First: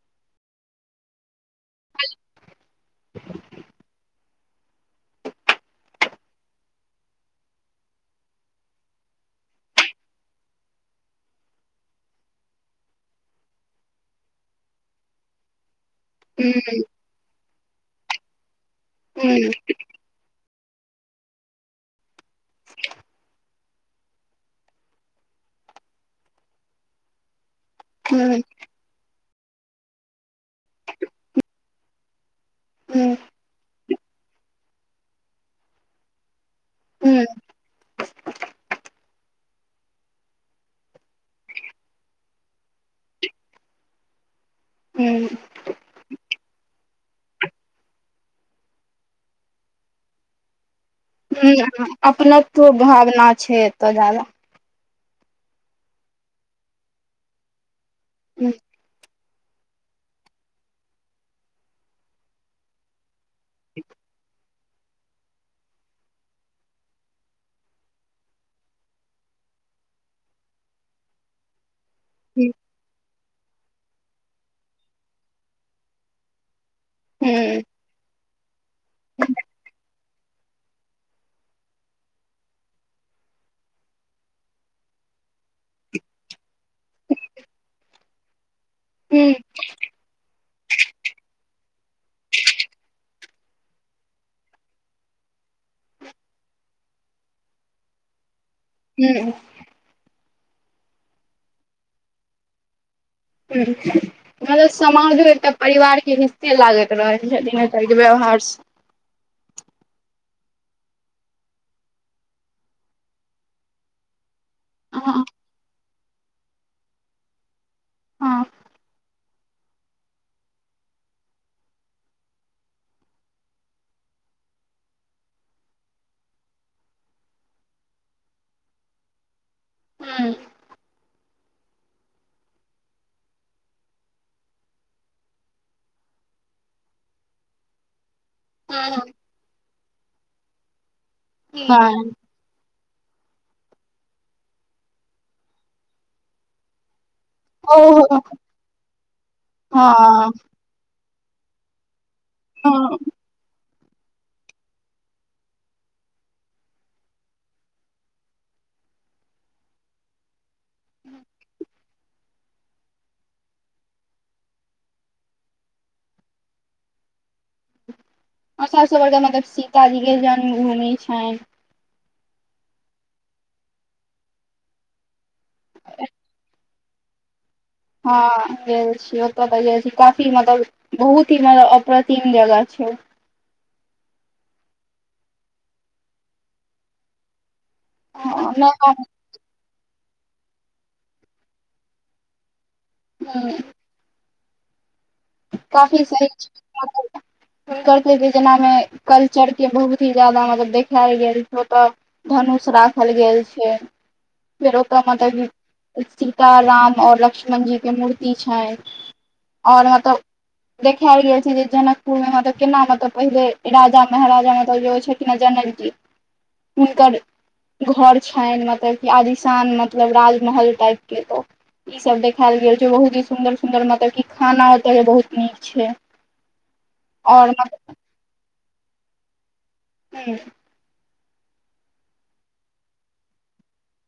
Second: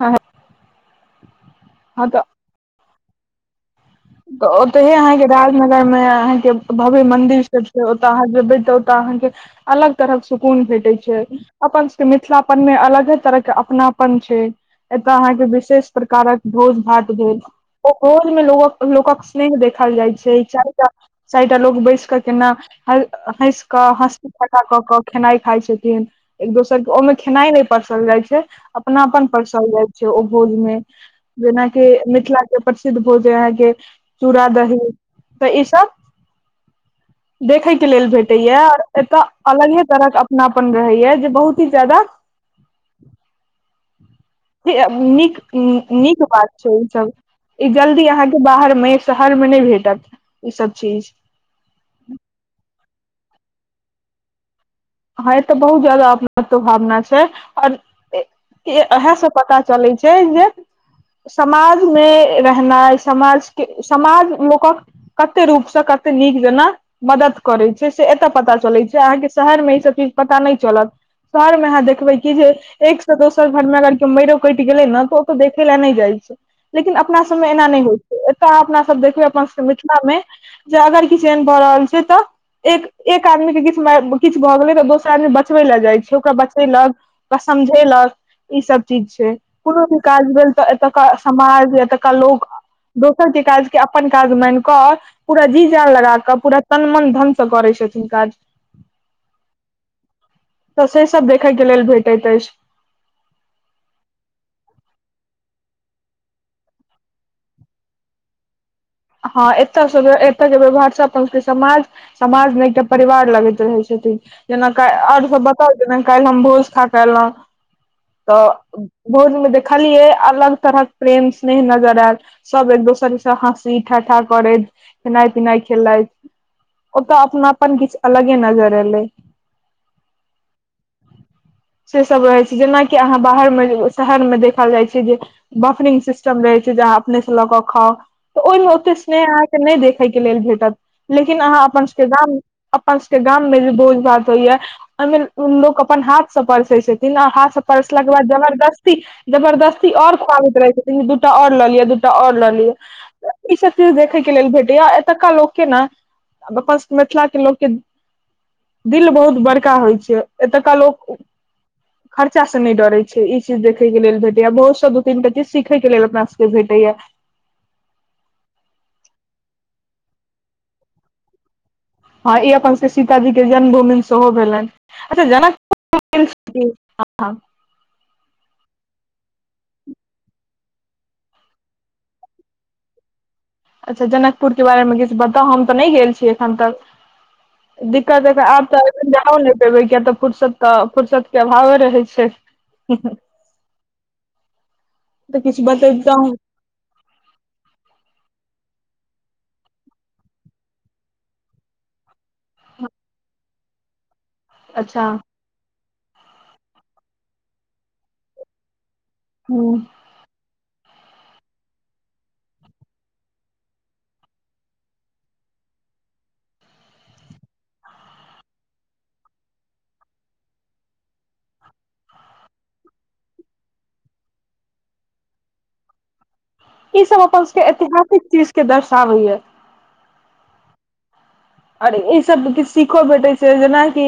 हँ हँ हँ तऽ [inaudible] तऽ ओतहे अहाँके राजनगर मे अहाँके भव्य मंन्दिर सब छै ओतऽ अहाँ जेबै तऽ ओतय अहाँके अलग तरहक सुकून भेटै छै। अपन सबके मिथिलापन मे अलगे तरह के अपनापन छै एतय अहाँके विशेष प्रकारक ह्म भोज भात भेल ओ भोज मे लोगक लोकक स्नेह ह्म देखल जाइ छै चारि चारिटा लोग बैसि कऽ केना हँसि कऽ हँसी फटा कऽ कऽ खेनाइ खाइ छथिन एक दोसर के ओहिमे खेनाइ नय। परसल जाइ छै अपनापन परसल जाइ छै ओ भोज मे जेनाकि मिथिला के प्रसिद्ध ह्म भोज अय अहाँके चूड़ा दही तऽ ई सब हुँ देखै के लेल भेटैये एतय अलग हे तरह के अपनापन रहैये जे बहुत ही ज्यादा [inaudible] ह्म नीक नीक बात छै ई सब ई जल्दी अहाँ के बाहर मे शहर मे नय भेटत ई सब चीज। हुँ अपनत्व भावना छै एतऽ जादा। हँ एतऽ बहुत जादा अपनत्व भावना छै आओर ह्म इहे सब पता चलै छै जे समाजमे रहनाइ समाजके समाज लोकक कते रूप से कते नीक जेना मदद करै छै से एतऽ पता चलै छै अहाँ के शहर मे ई सब सब चीज पता नहि चलत शहरमे अहाँ देखबै कि जे एक सँ दोसर घर मे अगर केओ मइरो कटि गेलै ने तऽ ओतऽ देखै लै नय जाइ छै। लेकिन अपना सबमे ह्म एना नय होइ छै एतऽ अपना सब देखबै अपन सबके मिथिला मे जे अगर किछु एहन भऽ रहल छै तऽ एक एक आदमी के किछु किछु भऽ गेलै तऽ दोसर आदमी बचबै ले जाइ छै ओकरा बचेलक ओकरा समझेलक ई सब चीज छै कोनो भी काज भेल तऽ एतका समाज एतका लोक दोसर के काजके अपन काज मानिकऽ पूरा जी जान लगा कऽ पूरा तनमन धनसँ करै छथिन काज। हुँ। तऽ से सब देखैइके लेल भेटैत अछि। उंम्म हुँ [inaudible] मतलब समाजो एकटा परिवार के हिस्से लागैत रहै छथिन एतऽ के व्यवहार स हँ एतयसँ एतय जेबै भाषा अपन के समाज समाज नै एक टा परिवार लगैत रहै छथिन। जेना क हँ आर सब बताउ जेना काल्हि हम भोज खा के आयलौं हँ तऽ भोज मे देख लियै अलग तरहक प्रेम स्नेह नजर आयल सब एक दोसर से हस् सी् ठठा करैत खेनाइ पिनाइ खेलैथ ओतऽ अपनापन किछ अलगे नजर एलै हँ से सब रहै छै जेनाकि अहाँ बाहर मे शहर मे देखल जाइ छै जे बफरिंग सिस्टम रहै छै जाउ अपने से लऽ क खाउ ओइमे ओते स्नेह अहाँके नै देखै के लेल भेटत लेकिन अहाँ अपनके सभक हँ गाम अपन सबके गाम में जे भोज भात होइया ओहिमे लोक अपन हाथ स परसै छथिन आ हाथ स परसला के ओहो बाद जबरदस्ती जबरदस्ती आओर हँ खुआबैत रहै छथिन दूटा और लऽ लिअ दू टा आओर ल लिय हँ चीज देखै के लेल भेटैए एतुका लोक के ने अपन सब के मिथिला के लोक के दिल बहुत बड़का होइ छै एतुका लोक खर्चा स नय डरै छि ई चीज देखय के लेल भेटैया बहुत स दू तीन टा चीज सीखय के लेल अपना सबके भेटैया [inaudible] सीताजी के जन्म भूमि छनि हँ ई अपन सबके सीताजी के जन्म भूमि सेहो भेलनि। अच्छा जनकपुर गेल छि की [unintelligible] हँ गेल छी ओत त गेल छी काफी मतलब बहुत ही [unintelligible] अप्रतिम जगह छै ओ अच्छा जनकपुर के बारेमे किछ बताउ हम तऽ नहि गेल छियै एखन तक दिक्कत हेतै हँ आब नहि त हम- [unintelligible] [unintelligible] फुरसत के अभावे रहै छै हं तऽ किछु काफी सह [unintelligible] बतैबतहुँ [unintelligible] जेनामे कल्चरके बहुत ही ज्यादा मतलब देखाया [unintelligible] धनुष राखल गेल छै फेर ओतऽ अच्छा माता जी सीता राम आओर लक्ष्मण जी के मूर्ति छै ह आओर अतऽ देखेयल गेल छै जे जनकपुर मे मतलब केना मतलब पहिले राजा महाराजा मतलब जे छै जनक जी हुनकर घर छैन मतलब की आलिशान मतलब राजमहल टाइप के त ई सब देखाल गेल छै बहुत ही सुंदर सुंदर मतलब की खाना बहुत नीक छै इ सब अपन और सब के ऐतिहासिक चीज के दर्शाबै याऽ हूं आर ई सब किछ सिखो भेटै छै जेनाकि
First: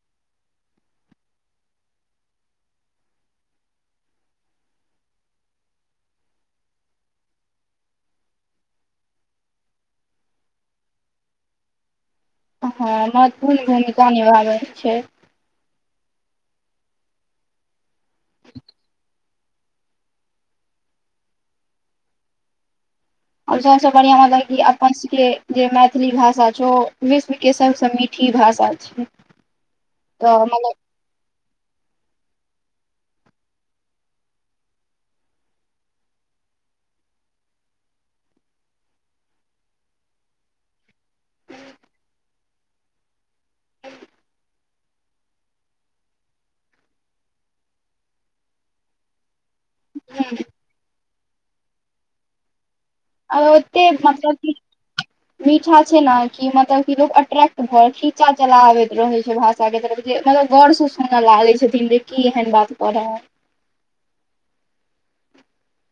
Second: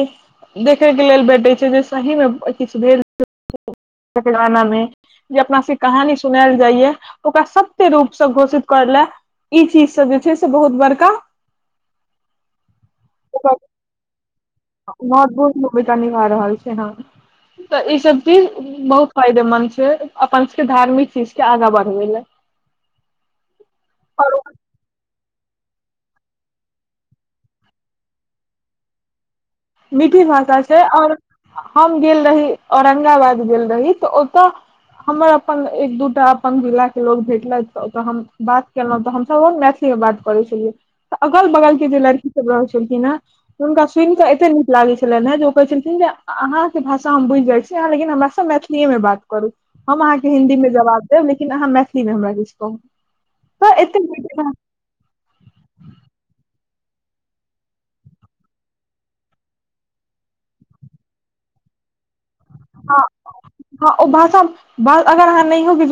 देखझ के लेल भेटै छै जे सही मे किछ भेल [unintelligible] जे अपना सबके कहानी सुनायल जाइय ओकरा सत्य रूपसँ घोषित करै लए ई चीज सब जे छै से बहुत बड़का हं महत्वपूर्ण भूमिका निभाबै छै बहुत [unintelligible] भूमिका निभा रहल छै ह तऽ ई सब चीज बहुत फायदेमंद छै अपन सबके धार्मिक चीज के आगा बढ़बै लय आओर सबसँ बढ़ियाँ हमरा लगैये कि अपन सबके जे मैथिली भाषा छौ ओ विश्व के सबसँ मीठ ठी भाषा छै। मीठी तऽ भाषा मतलब छै आओर हम गेल रही औरंगाबाद गेल रही तऽ ओतऽ हमर अपन एक दूटा अपन जिला के लोग भेटलैथ तऽ ओतऽ हम बात केलौं तऽ हमसब अपन मैथिली बात करै छेलियै तऽ अगल बगल के जे लड़की सब रहै छेलखिन हेँ तऽ हुनका सुनिकऽ एते अते नीक लागै छेलैन हेँ जे ओ कहै छेलखिन जे अहाँके भाषा हम बुझि जाइ छी आहाँ लेकिन हमरासँ मैथिलीऐ मे बात करू हम अहाँके हिन्दीमे जवाब देब लेकिन अहाँ मैथिलीमे हमरा किछु कहू आ तऽ ओते एतेक मतलब मीठी भाषा की मीठा छै न कि मतलब की लोग अट्रैक्ट भऽ खीचा चला आबैत रहै छै भाषा के तरफ जे मतलब गौर सँ सुनऽ लागै छथिन जे की एहन बात कऽ हँ रहल हँ ओ भाषा। बात अगर अहाँ नहियों किछ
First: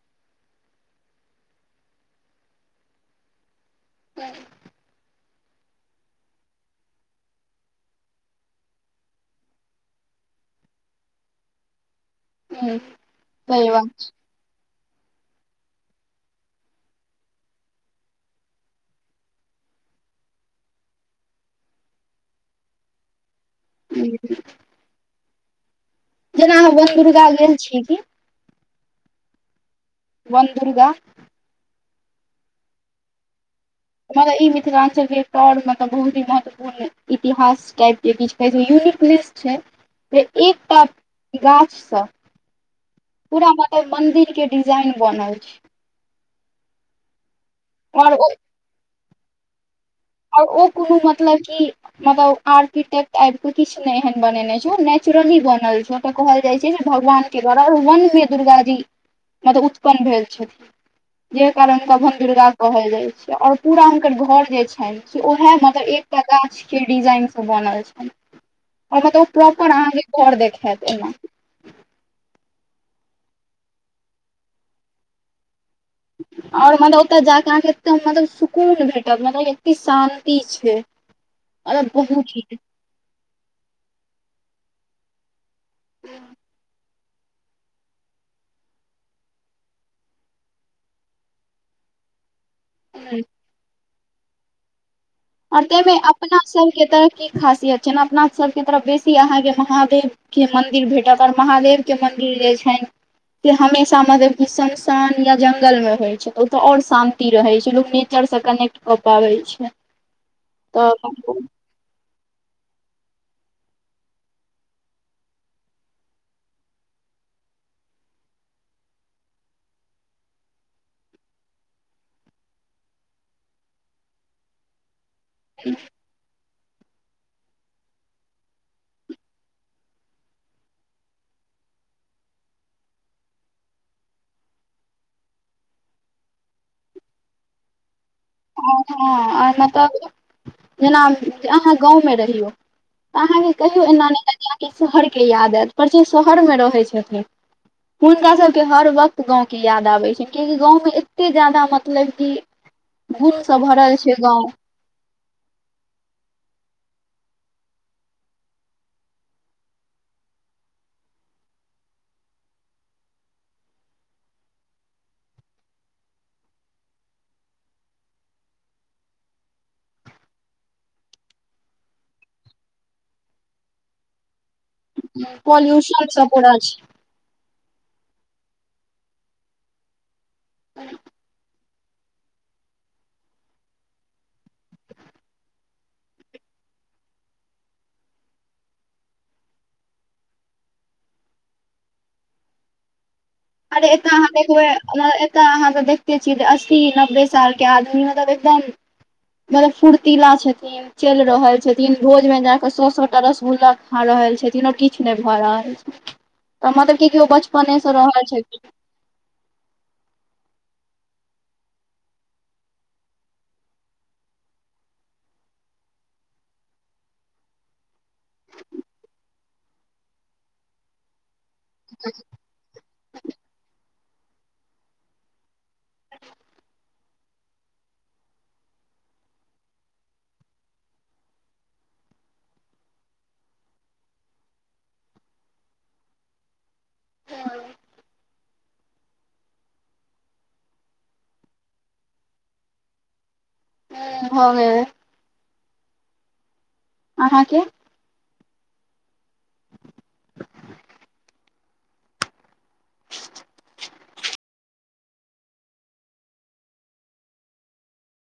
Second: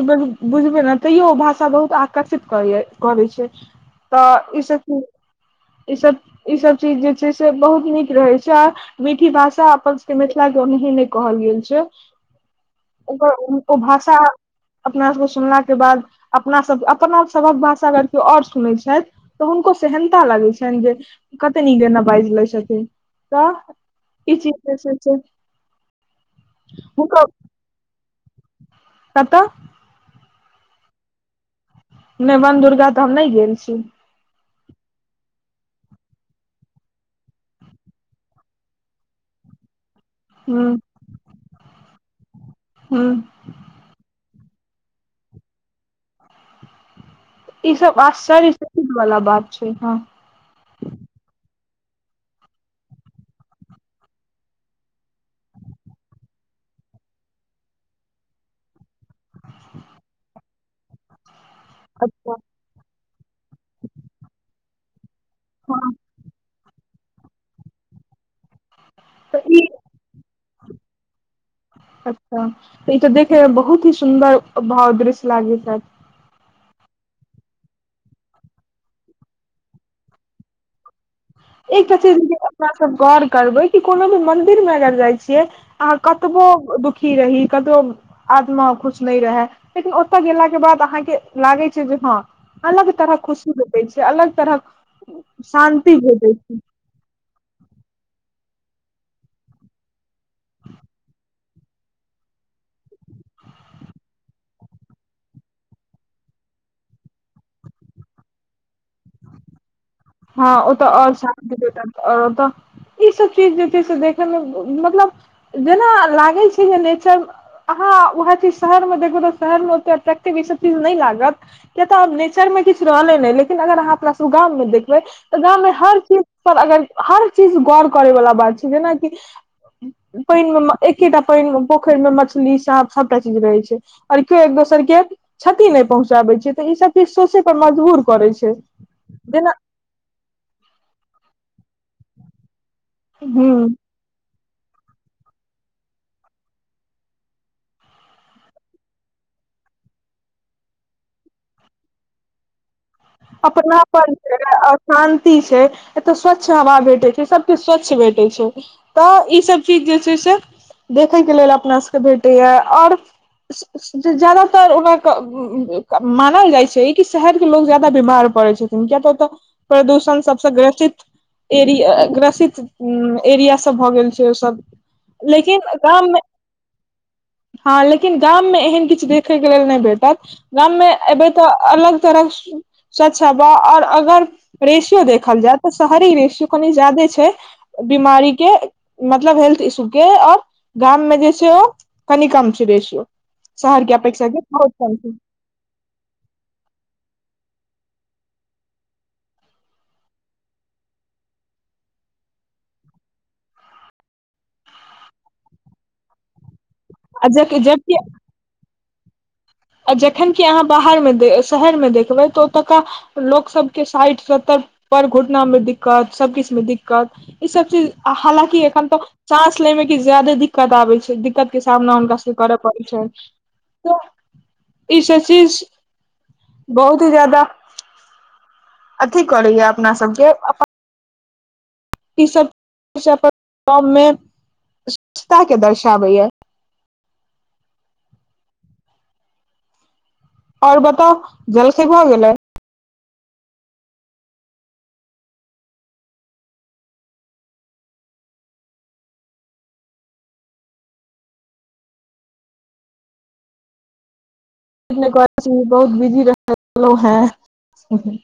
बुझबै न तैयो ओ भाषा बहुत आकर्षित करैये करै छै। तऽ ईसभ की ईसभ ई सब चीज जे छै से बहुत नीक रहै छै आ मीठी भाषा अपन सबके मिथिलाके ओनाहींये नय कहल गेल छै ह ओकर सही ओ बात भाषा अपना सभके सुनलाके बाद अपनासभ अपनासभक भाषा अगर क्यो आओर सुनै छैथ। तऽ हुनको सेहन्ता लगै छैन जे कते नीक एना बाजि लै छथिन। तऽ ई छै। चीज जे छै से जेना अहाँ बन हुनकर दुर्गा गेल छियै की कतऽ वन दुर्गा नय वन दुर्गा तऽ हम नय गेल छी। मतलब ई मिथिलाञ्चलके एकटा आओर मतलब बहुत ही महत्वपूर्ण पूर्ण इतिहास टाइप के किछ कहै छै यूनिक नेस छै। हूँ एकटा गाछसँ हूँ पूरा मन् मंदिर के डिजाइन बनल छै। ई सब आओर ओ आश्चर्य चकित बला बात छै हाँ आओर ओ कोनो मतलब की मतलब आर्किटेक्ट आइब के किछु नहि एहन बनेने छै ओ नेचुरली बनल छै ओतऽ कहल जाइ छै जे भगवान के द्वारा वनमे दुर्गाजी मतलब उत्पन्न भेल छथिन इहे कारण हुनका वन अच्छा दुर्गा कहल जाय छै आओर पूरा हुनकर घर जे छैन से उहे हँ मतलब एकटा गाछ के डिजाइन सँ बनल छै आओर मतलब तऽ ई प्रॉपर अहाँके घर देखैत एना। अच्छा ई तऽ देखैमे बहुत ही सुन्दर भाव दृश्य लागैत हैत। आओर मतलब ओतऽ जाक अहाँके एकदम मतलब सुकून भेटत मतलब एते शान्ति छै। [inaudible] एकटा चीज के बहुत ही अपना सब गौर करबै कि कोनो भी मंदिर मे अगर जाइ छियै। आ कतबो दुखी रही कतबो आत्मा खुश नहि रहै लेकिन ओतऽ गेलाके बाद अहाँके लागै छै जे हँ अलग तरहक ह खुशी भेटै छै अलग तरहक आओर तै मे शान्ति भेटै अपना छै सब के तऽ की खासियत छै न अपना सभके तरफ बेसी अहाँके महादेव के मंन्दिर भेटत आओर महादेव के मंन्दिर जे छनि के हमेशा मतलब कि सुनसान या जंगल मे होइ छै ओतऽ आओर शांत ति रहै छै लोक नेचर सँ कनेक्ट कऽ पाबै छै। हँ ओ तऽ आओर शांत [unintelligible] आओर ओतऽ ईसभ चीज जे छै से देखयमे मतलब जेना लागै छै जे नेचर। अहं उएह चीज शहर मे देखू तऽ शहर मे ओते अट्रैक्टिव ई सब चीज नै लागत। किया तऽ आब नेचर मे किछ रहलै नहि लेकिन अगर अहाँ अपना सभ गाम मे देखबै तऽ गाममे हर चीज पर अगर हर चीज गौर करै वाला बात छै जेनाकि पानि मे एकेटा पानि मे पोखरि मे मछली सांप सबटा चीज रहै छै। अरखे एक दोसर के क्षति नहि पहुंचाबै छै त इ सब चीज सोचै पर मजबूर करै छै। हँ हं अय जेना मे त जेना अहाँ गाँवमे रहियौ। तऽ अहाँकेँ हूँ कहियौ एना नय हेएत अहाँ शहरके याद आयत पर जे शहरमे रहै छथिन। हुनका सभके हर वक्त गाँव के याद आबै छैन कियाकि गाँव मे एतेऽ ज्यादा मतलब कि गुणसँ भरल अपनापन छै गाँव शान्ति छै एतय स्वच्छ हवा भेटै छै सब किछ स्वच्छ भेटै छै। तऽ ईसभ चीज जे छै से देखयके लेल अपना सभके भेटैया आओर ज़्यादातर ओकरा मानल जाइ छै कि शहर के लोग ज्यादा बीमार पड़ै छथिन किया तऽ ओतऽ प्रदूषण सबस ग्रसित एरिया ग्रसित एरिया सब भऽ गेल छै ओ सब। पॉल्यूशन सब पूरा छै। हँ लेकिन गाममे एहन किछ देखै के लेल नय भेटत गाम मे एबै तऽ अलग तरह स्वच्छ हवा आओर अगर रेेशियो देखल जाय तऽ शहरी रेेशियो कनि जादे छै। बीमारी के मतलब हेल्थ इशू के आओर गाम मे जे छै ओ कनि कम छै रेेशियो। अरे ऐत आहा देखबे। उमहर एत तऽ अहाँ सब देखते छियै तऽ अस्सी नब्बे साल के आदमी मतलब एकदम मतलब फुर्तिला छथिन। चलि रहल छथिन रोज में जा कऽ सए सए टा रसगुल्ला खा रहल छथिन आर किछु नहि भऽ रहल छै हममा त की केओ बचपने जबकि से रहल छै। आ जखन की अहाँ बाहरमे शहरमे देखबै तऽ ओतुका लोक सबके साठि सत्तर पर घुटना मे दिक्कत सबकछु में दिक्कत ई सब चीज हालकि एखन तो सााँस ले मे की ज्यादे दिक्कत आबे छै। दिक्कत के सामना हुनका से करऽ पड़ै छैन त। ई सब चीज बहुत ही ज्यादा अथी करैय अपना सबके। ई सब सब गाम में स्वछता के दर्शाबै य। हँ। आओर बताऽ जलखै भ गेलै। हूं भऽ गेलै अहाँके [unintelligible] बहुत बिजी रहेलौं हें।